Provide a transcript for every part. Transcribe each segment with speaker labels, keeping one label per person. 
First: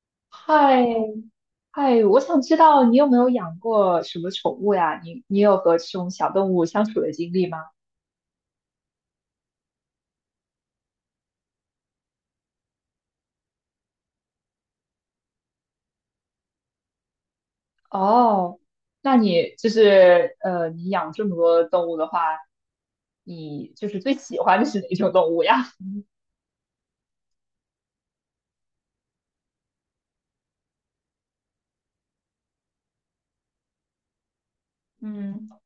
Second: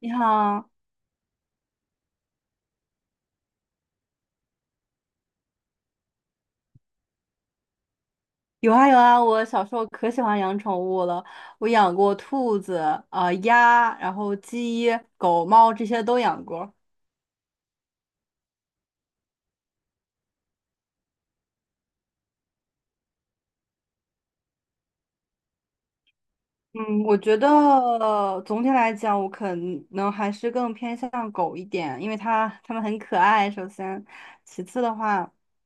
Speaker 1: 你好。
Speaker 2: 嗨，嗨，我想知道你有没有养过什么宠物呀？你有和这种小动物相处的经历吗？
Speaker 1: 有啊有啊，我小时候可喜欢养宠物了，我养过兔子、鸭，然后鸡、狗、猫这些都养过。
Speaker 2: 哦，那你就是你养这么多动物的话，你就是最喜欢的是哪种动物呀？
Speaker 1: 嗯，我觉得总体来讲，我可能还是更偏向狗一点，因为它们很可爱，首先，其次的话，
Speaker 2: 嗯。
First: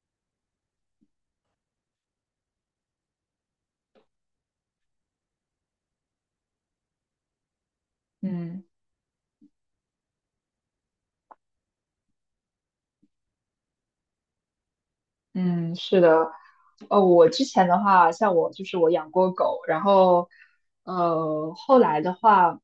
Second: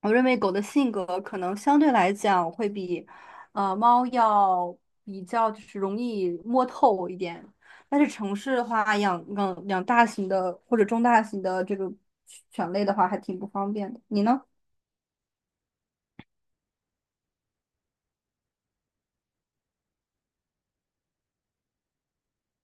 Speaker 1: 我认为狗的性格可能相对来讲会比，猫要比较就是容易摸透一点。但是城市
Speaker 2: 嗯。
Speaker 1: 的话，养大型的或者中大型的这个犬类的话，还挺不方便的。你呢？
Speaker 2: 嗯，是的，我之前的话，像我就是我养过狗，然后，后来的话，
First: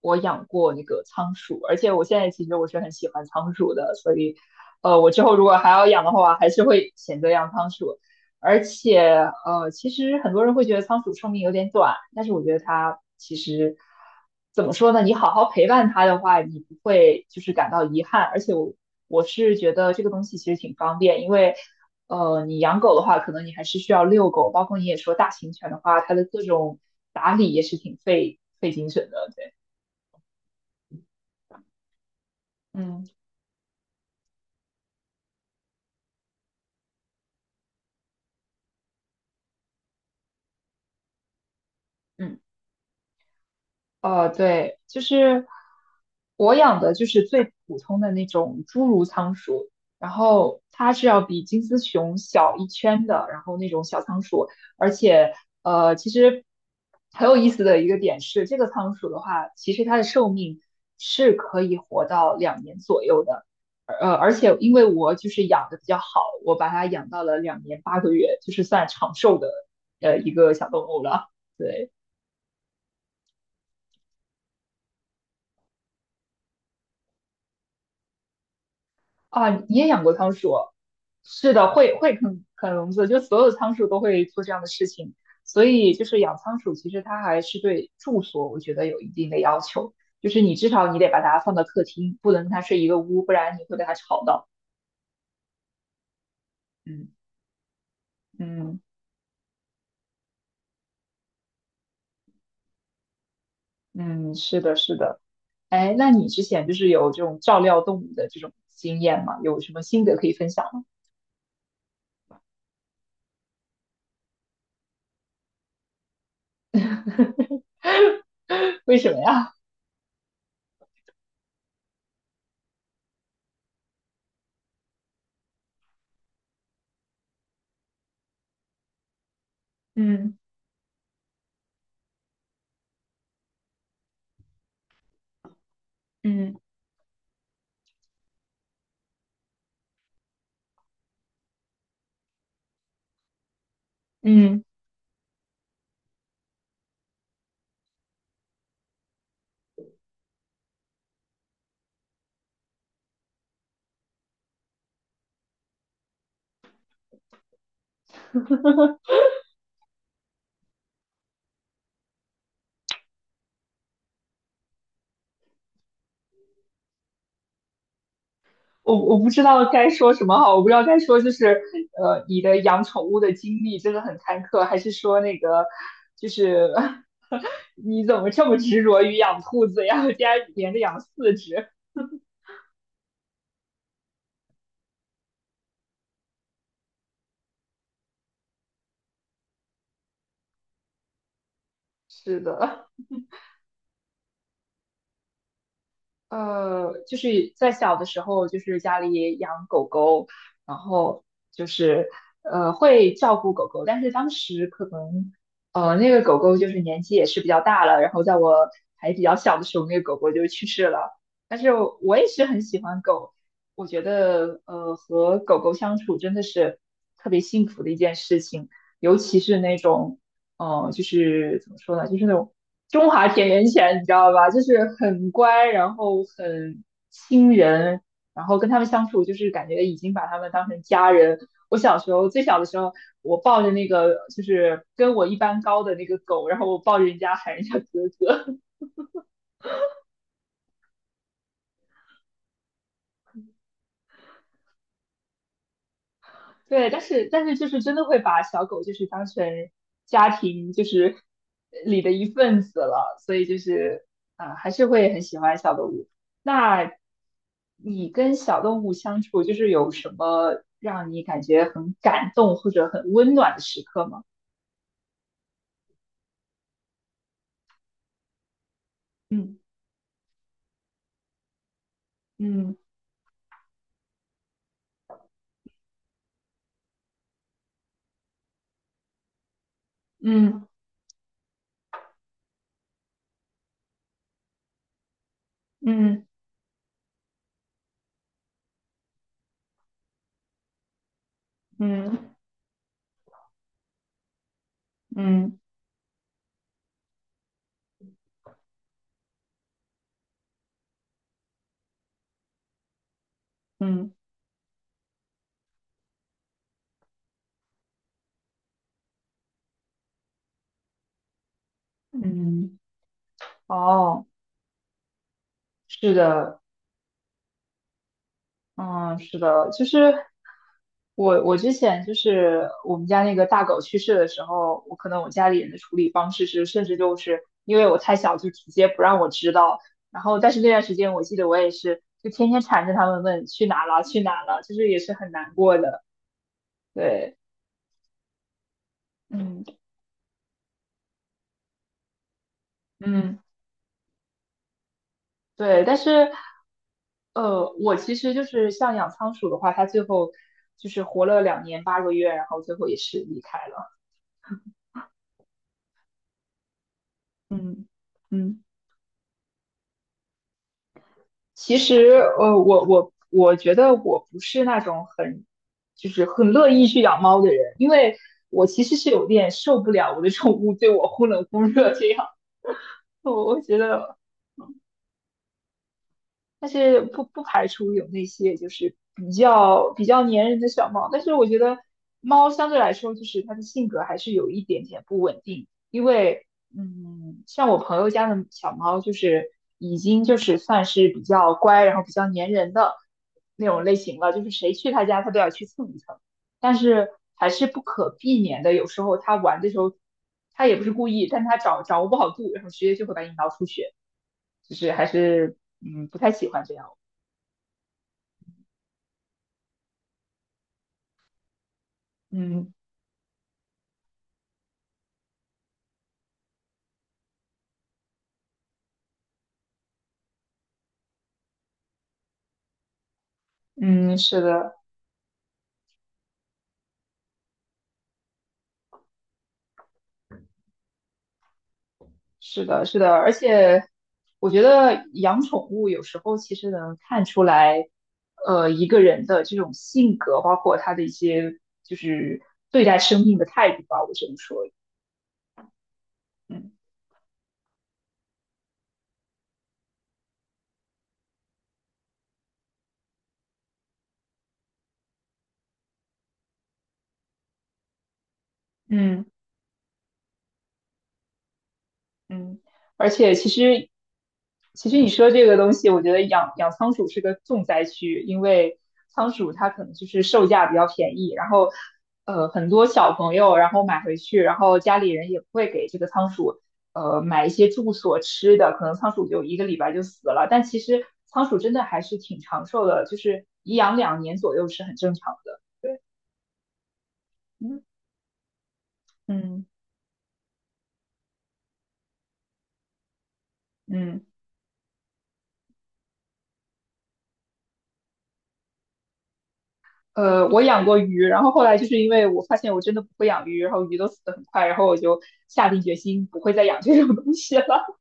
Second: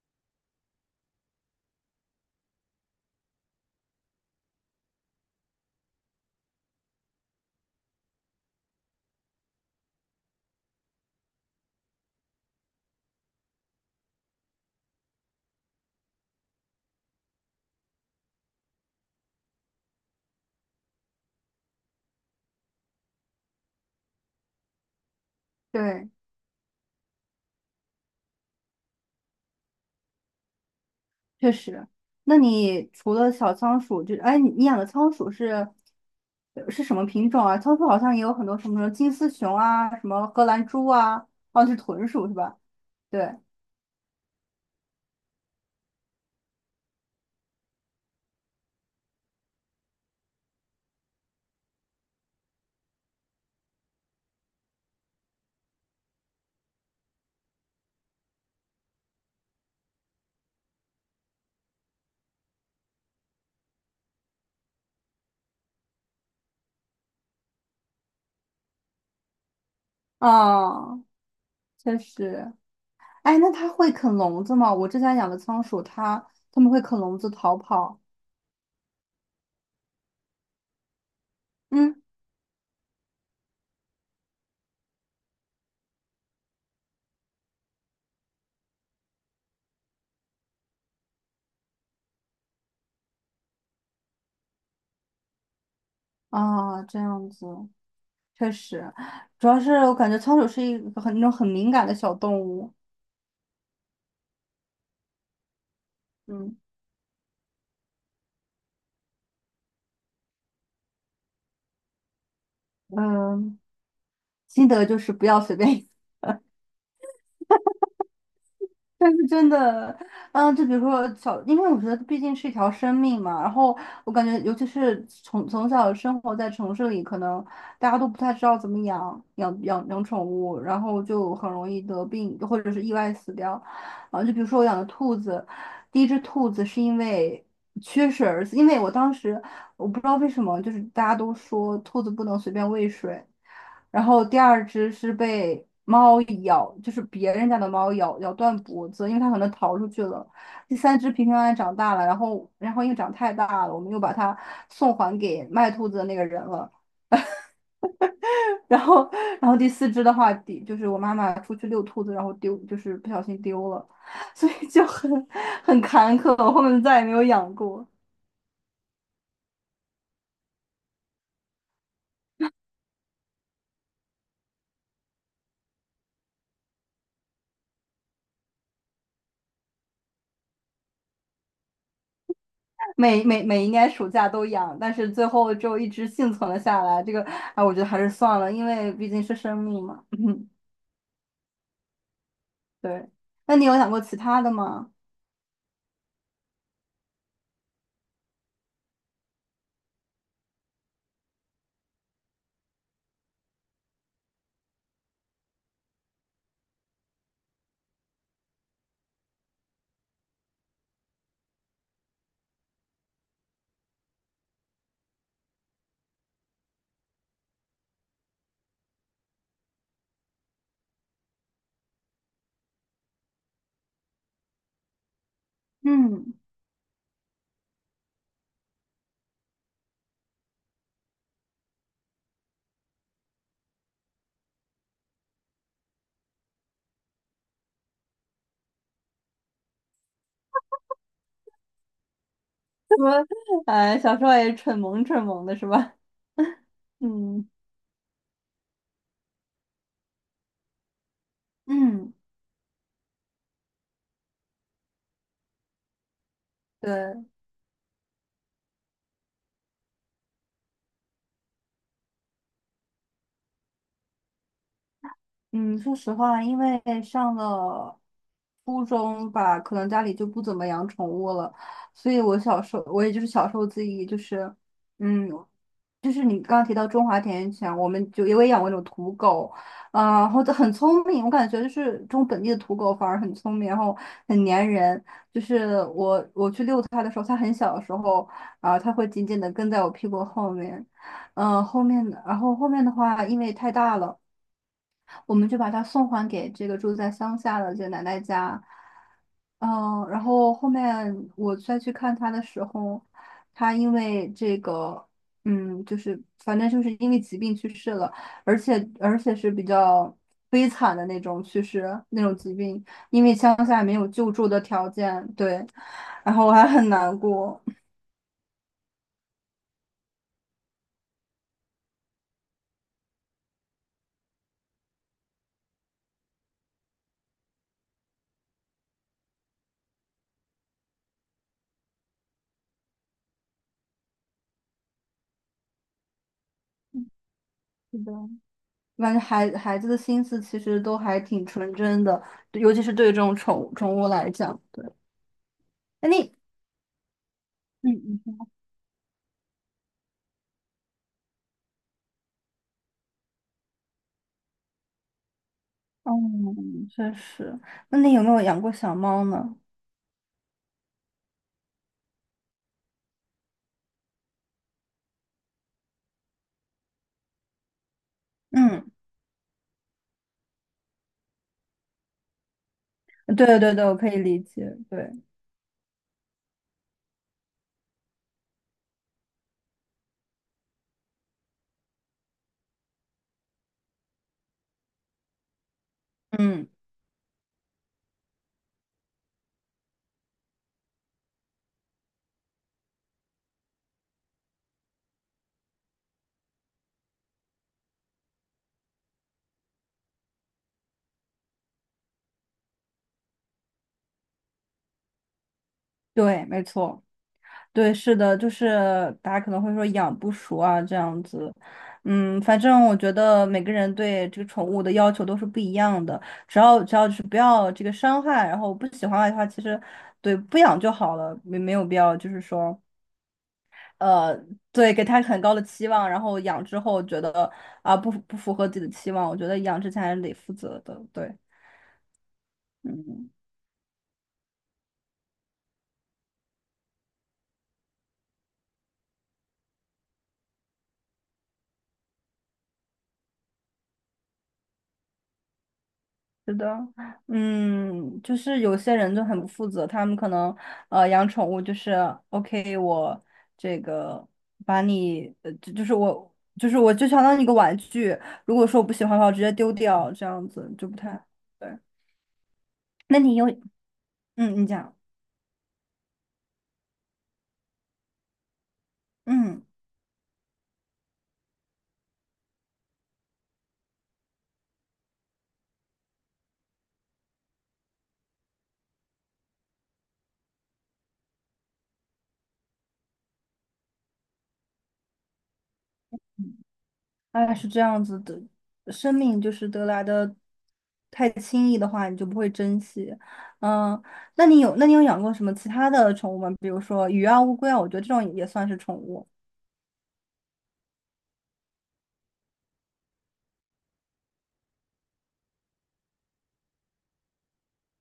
Speaker 2: 我养过那个仓鼠，而且我现在其实我是很喜欢仓鼠的，所以，我之后如果还要养的话，还是会选择养仓鼠，而且，其实很多人会觉得仓鼠寿命有点短，但是我觉得它其实怎么说呢？你好好陪伴它的话，你不会就是感到遗憾，而且我是觉得这个东西其实挺方便，因为。你养狗的话，可能你还是需要遛狗，包括你也说大型犬的话，
Speaker 1: 对，
Speaker 2: 它的各种打理也是挺费精神的，对，
Speaker 1: 确实。那你
Speaker 2: 嗯。
Speaker 1: 除了小仓鼠，就哎，你养的仓鼠是是什么品种啊？仓鼠好像也有很多什么金丝熊啊，什么荷兰猪啊，哦，是豚鼠是
Speaker 2: 嗯。
Speaker 1: 吧？对。
Speaker 2: 对，就是我养的就是最普通的那种侏儒仓鼠，然后它是要比金丝熊小一圈的，然后那种小仓鼠，而且其实很有意思的一个点是，这个仓鼠的话，其实它的寿命是可以活到两年左右的，而且因为我就是养的比较好，我把它养到了两年八个月，就是算长寿的一个小动物
Speaker 1: 哦，
Speaker 2: 了，对。
Speaker 1: 确实。哎，那它会啃笼子吗？我之前养的仓鼠，它们会啃笼子逃跑。
Speaker 2: 啊，你也养过仓鼠？是的，会
Speaker 1: 嗯，
Speaker 2: 会啃笼子，就所有仓鼠都会做这样的事情。所以就是养仓鼠，其实它还是对住所，我觉得有一定的要求，就是你至少你得把它放到客厅，不能跟它睡一个屋，不然你会被它吵到。
Speaker 1: 啊，这
Speaker 2: 嗯
Speaker 1: 样子确
Speaker 2: 嗯
Speaker 1: 实，主要是我感觉仓鼠是一个很那种很敏感的小动物。
Speaker 2: 嗯，是的，是的。哎，那你之
Speaker 1: 嗯，
Speaker 2: 前就是有这种照料动物的这种经验吗？有什么心得可以分享吗？
Speaker 1: 嗯，心得就是不要随便，
Speaker 2: 为
Speaker 1: 但
Speaker 2: 什么
Speaker 1: 是真
Speaker 2: 呀？
Speaker 1: 的，嗯，就比如说小，因为我觉得毕竟是一条生命嘛，然后我感觉，尤其是从小生活在城市里，可能大家都不太知道怎么养宠
Speaker 2: 嗯
Speaker 1: 物，然后就很容易得病或者是意外死掉。啊，就比如说我养的兔子，第一只兔
Speaker 2: 嗯
Speaker 1: 子是因为缺水而死，因为我当时我不知道为什么，就是大家都说兔子不能随便喂水。然后第
Speaker 2: 嗯。
Speaker 1: 二只是被猫咬，就是别人家的猫咬断脖子，因为它可能逃出去了。第三只平平安安长大了，然后因为长太大了，我们又把它送还给卖兔子的那个人了。然后然后第四只的话，第就是我妈妈出去遛兔子，然后丢，就是不小心丢了，所以就很坎坷，我后面再也没有养过。
Speaker 2: 我不知道该说什么好，我不知道该说就是你的养宠物的经历真的很坎坷，还是说那个就是 你怎么这么执着于养兔子呀？我家连着养四只。
Speaker 1: 每每每一年暑假都养，但是最后就一直幸存了下来。这个，啊，我觉得还是算了，因为毕竟是生命嘛。嗯，
Speaker 2: 是的，
Speaker 1: 对。那你有养过其他的吗？
Speaker 2: 就是在小的时候，就是家里养狗狗，然后就是会照顾狗狗，但是当时可能那个狗狗就是年纪也是比较大了，然后在我还比较小的时候，那个狗狗就去世了。但是我也是很喜欢狗，我觉得和狗狗相处真的是特别幸福的一件事情，尤其是那种哦，就是怎么说呢，就是那种中华田园犬，你知道吧？就是很乖，然后
Speaker 1: 嗯
Speaker 2: 很亲人，然后跟他们相处，就是感觉已经把他们当成家人。我小时候最小的时候，我抱着那个就是跟我一般高的那个狗，然后我抱着人家喊人家哥哥，
Speaker 1: 什么？哎，小时候也蠢萌蠢萌的是吧？
Speaker 2: 对，但是但
Speaker 1: 嗯
Speaker 2: 是就是真的会把小狗就是当成家庭就是里的
Speaker 1: 嗯，
Speaker 2: 一份子了，所以就是啊、还是会很喜欢小动物。那
Speaker 1: 对。
Speaker 2: 你跟小动物相处，就是有什么让你感觉很感动或者很温暖的时刻吗？
Speaker 1: 嗯，说实话，因为上了初中吧，
Speaker 2: 嗯
Speaker 1: 可能家里就不怎么养宠物了，所以我小时
Speaker 2: 嗯
Speaker 1: 候，我也就是小时候自己就是，嗯，就是你刚刚提到中华田园犬，我们就也有养过那种土狗，啊、然后就
Speaker 2: 嗯
Speaker 1: 很聪明，我感觉就是中本地的土狗反而很聪明，然后很粘人，就是我
Speaker 2: 嗯
Speaker 1: 我去遛它的时候，它很小的时候啊、它会紧紧的跟在我屁股后面，嗯、后面
Speaker 2: 嗯
Speaker 1: 然后后面的话，因为太大了。我们就
Speaker 2: 嗯
Speaker 1: 把它送还给这个住在乡下的这个奶奶家。嗯，然后后面我再去看他的时候，他因
Speaker 2: 嗯
Speaker 1: 为这个，嗯，就是反正就是因为疾病去世了，而且是比较悲惨的那种去世，那
Speaker 2: 嗯，
Speaker 1: 种疾
Speaker 2: 嗯
Speaker 1: 病，因为乡下没有
Speaker 2: 哦，
Speaker 1: 救助的条件，对，
Speaker 2: 是
Speaker 1: 然后我
Speaker 2: 的，
Speaker 1: 还很难过。
Speaker 2: 嗯，是的，就是我之前就是我们家那个大狗去世的时候，我可能我家里人的处理方式是，甚至就是因为我太小，就直接不让我知道。然后，但是那段时间我记得我也是，就天天缠着他们问去哪了，去哪了，就是也是很难过的。对，
Speaker 1: 是的，我感觉孩
Speaker 2: 嗯
Speaker 1: 孩子的心思其实都还挺纯真的，尤其是对这种
Speaker 2: 嗯，
Speaker 1: 宠物来讲，对。
Speaker 2: 对，但
Speaker 1: 哎那
Speaker 2: 是。
Speaker 1: 你嗯
Speaker 2: 我其
Speaker 1: 嗯
Speaker 2: 实
Speaker 1: 嗯，
Speaker 2: 就是像养仓鼠的话，它最后就是活了两年八个月，然后最后也是离开了。
Speaker 1: 哦确实。
Speaker 2: 嗯
Speaker 1: 那你有没有养
Speaker 2: 嗯。
Speaker 1: 过小猫呢？
Speaker 2: 其实，我觉得我不是那种很，就是很乐意去养猫的人，因为我其
Speaker 1: 嗯，
Speaker 2: 实是有点受不了我的宠物对我忽冷忽热这样。我
Speaker 1: 对
Speaker 2: 我
Speaker 1: 对
Speaker 2: 觉
Speaker 1: 对，我可
Speaker 2: 得
Speaker 1: 以理解。对，
Speaker 2: 但是不排除有那些就是比较粘人的小猫，但是我觉得猫相对来说就是它的性格还是有一点点不稳定，因为
Speaker 1: 嗯，
Speaker 2: 嗯，像我朋友家的小猫就是已经就是算是比较乖，然后比较粘人的那种类型了，就是谁去他家它都要去蹭一蹭，但是还是不可避免的，有时候它玩的时候它也不是故意，但它掌握不好度，然后直接就会把你挠出血，就是还是嗯不太
Speaker 1: 对，
Speaker 2: 喜
Speaker 1: 没
Speaker 2: 欢这样。
Speaker 1: 错，对，是的，就是大家可能会说养不熟啊这样子。嗯，反
Speaker 2: 嗯
Speaker 1: 正我觉得每个人对这个宠物的要求都是不一样的，只要就是不要这个伤害，然后不喜欢的话，其实对不养就好了，没有必要就是说。
Speaker 2: 嗯，
Speaker 1: 呃，
Speaker 2: 是的，
Speaker 1: 对，给他很高的期望，然后养之后觉得啊、不符合自己的期望，我觉得养之前还是得负责的，对，
Speaker 2: 是的，是的，
Speaker 1: 嗯，
Speaker 2: 而且我觉得养宠物有时候其实能看出来，一个人的这种性格，包括他的一些就是对待生命的态度吧，我只能说，
Speaker 1: 是
Speaker 2: 嗯
Speaker 1: 的，嗯，就是有些人就很不负责，他们可能养宠物就是 OK，我这个把你就是我就相当于一个玩具，如果说我不喜欢的
Speaker 2: 嗯。
Speaker 1: 话，我直接丢掉，这样子就不太对。
Speaker 2: 嗯，而
Speaker 1: 那
Speaker 2: 且
Speaker 1: 你有
Speaker 2: 其实，
Speaker 1: 嗯，你
Speaker 2: 其
Speaker 1: 讲
Speaker 2: 实你说这个东西，我觉得养仓鼠是个重灾区，因为仓鼠
Speaker 1: 嗯。
Speaker 2: 它可能就是售价比较便宜，然后很多小朋友然后买回去，然后家里人也不会给这个仓鼠买一些住所吃的，可能仓鼠就一个礼拜就死了。但其实仓鼠真的还是挺长寿的，就是颐养两年左右是很正常的。对，
Speaker 1: 哎，是这
Speaker 2: 嗯
Speaker 1: 样子的，生命就
Speaker 2: 嗯
Speaker 1: 是得来的太轻易的话，你就不会珍惜。嗯，
Speaker 2: 嗯。
Speaker 1: 那你有养过什么其他的宠物吗？比如说鱼啊、乌龟啊，我觉得这种也算是宠物。
Speaker 2: 我养过鱼，然后后来就是因为我发现我真的不会养鱼，然后鱼都死得很快，然后我就下定决心不会再养这种东西了。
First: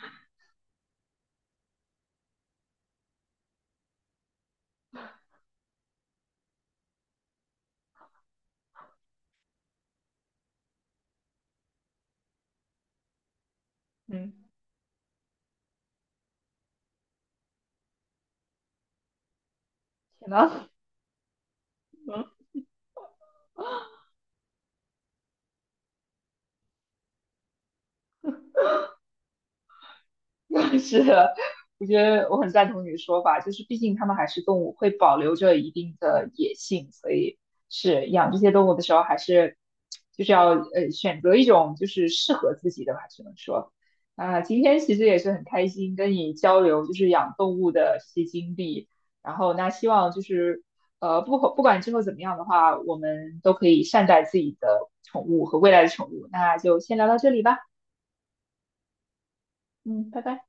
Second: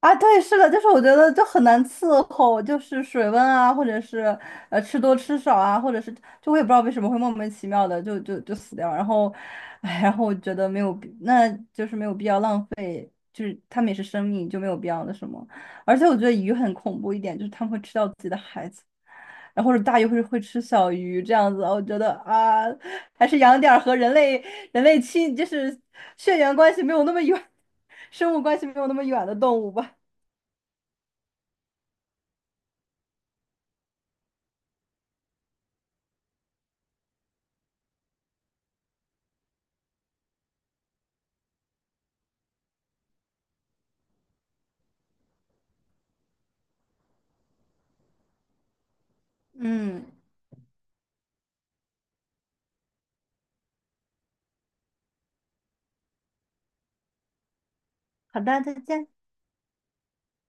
Speaker 1: 啊，对，是的，就是我觉得就很难伺候，就是水温啊，或者是吃多吃少啊，或者是就我也不知道为什么会莫名其妙的就死掉，然后，哎，然后我觉得没有必，那就是没有必要浪费。就是他们也是生
Speaker 2: 嗯，
Speaker 1: 命，就没有必要的什么。而且我觉得鱼很恐怖一点，就是他们会吃掉自己的孩子，然后或者大鱼 会
Speaker 2: 天
Speaker 1: 会吃
Speaker 2: 呐，
Speaker 1: 小鱼这样子。我觉得
Speaker 2: 嗯。
Speaker 1: 啊，还是养点儿和人类亲，就是血缘关系没有那么远，生物关系没有那么远的动物吧。
Speaker 2: 是的，我觉得我很赞同你的说法，就是毕竟它们还是动物，会保留着一定的野性，所以是养这些动物的时候，还是就是要选择一种就是适合自己的吧，只能说啊、今天其实也是很开心跟你交流，就是养动物的这些经历，然后那希
Speaker 1: 嗯，
Speaker 2: 望就是不管之后怎么样的话，我们都可以善待自己的宠物和未来的宠物，那就先聊到这里吧，
Speaker 1: 好的，再见。
Speaker 2: 嗯，拜拜。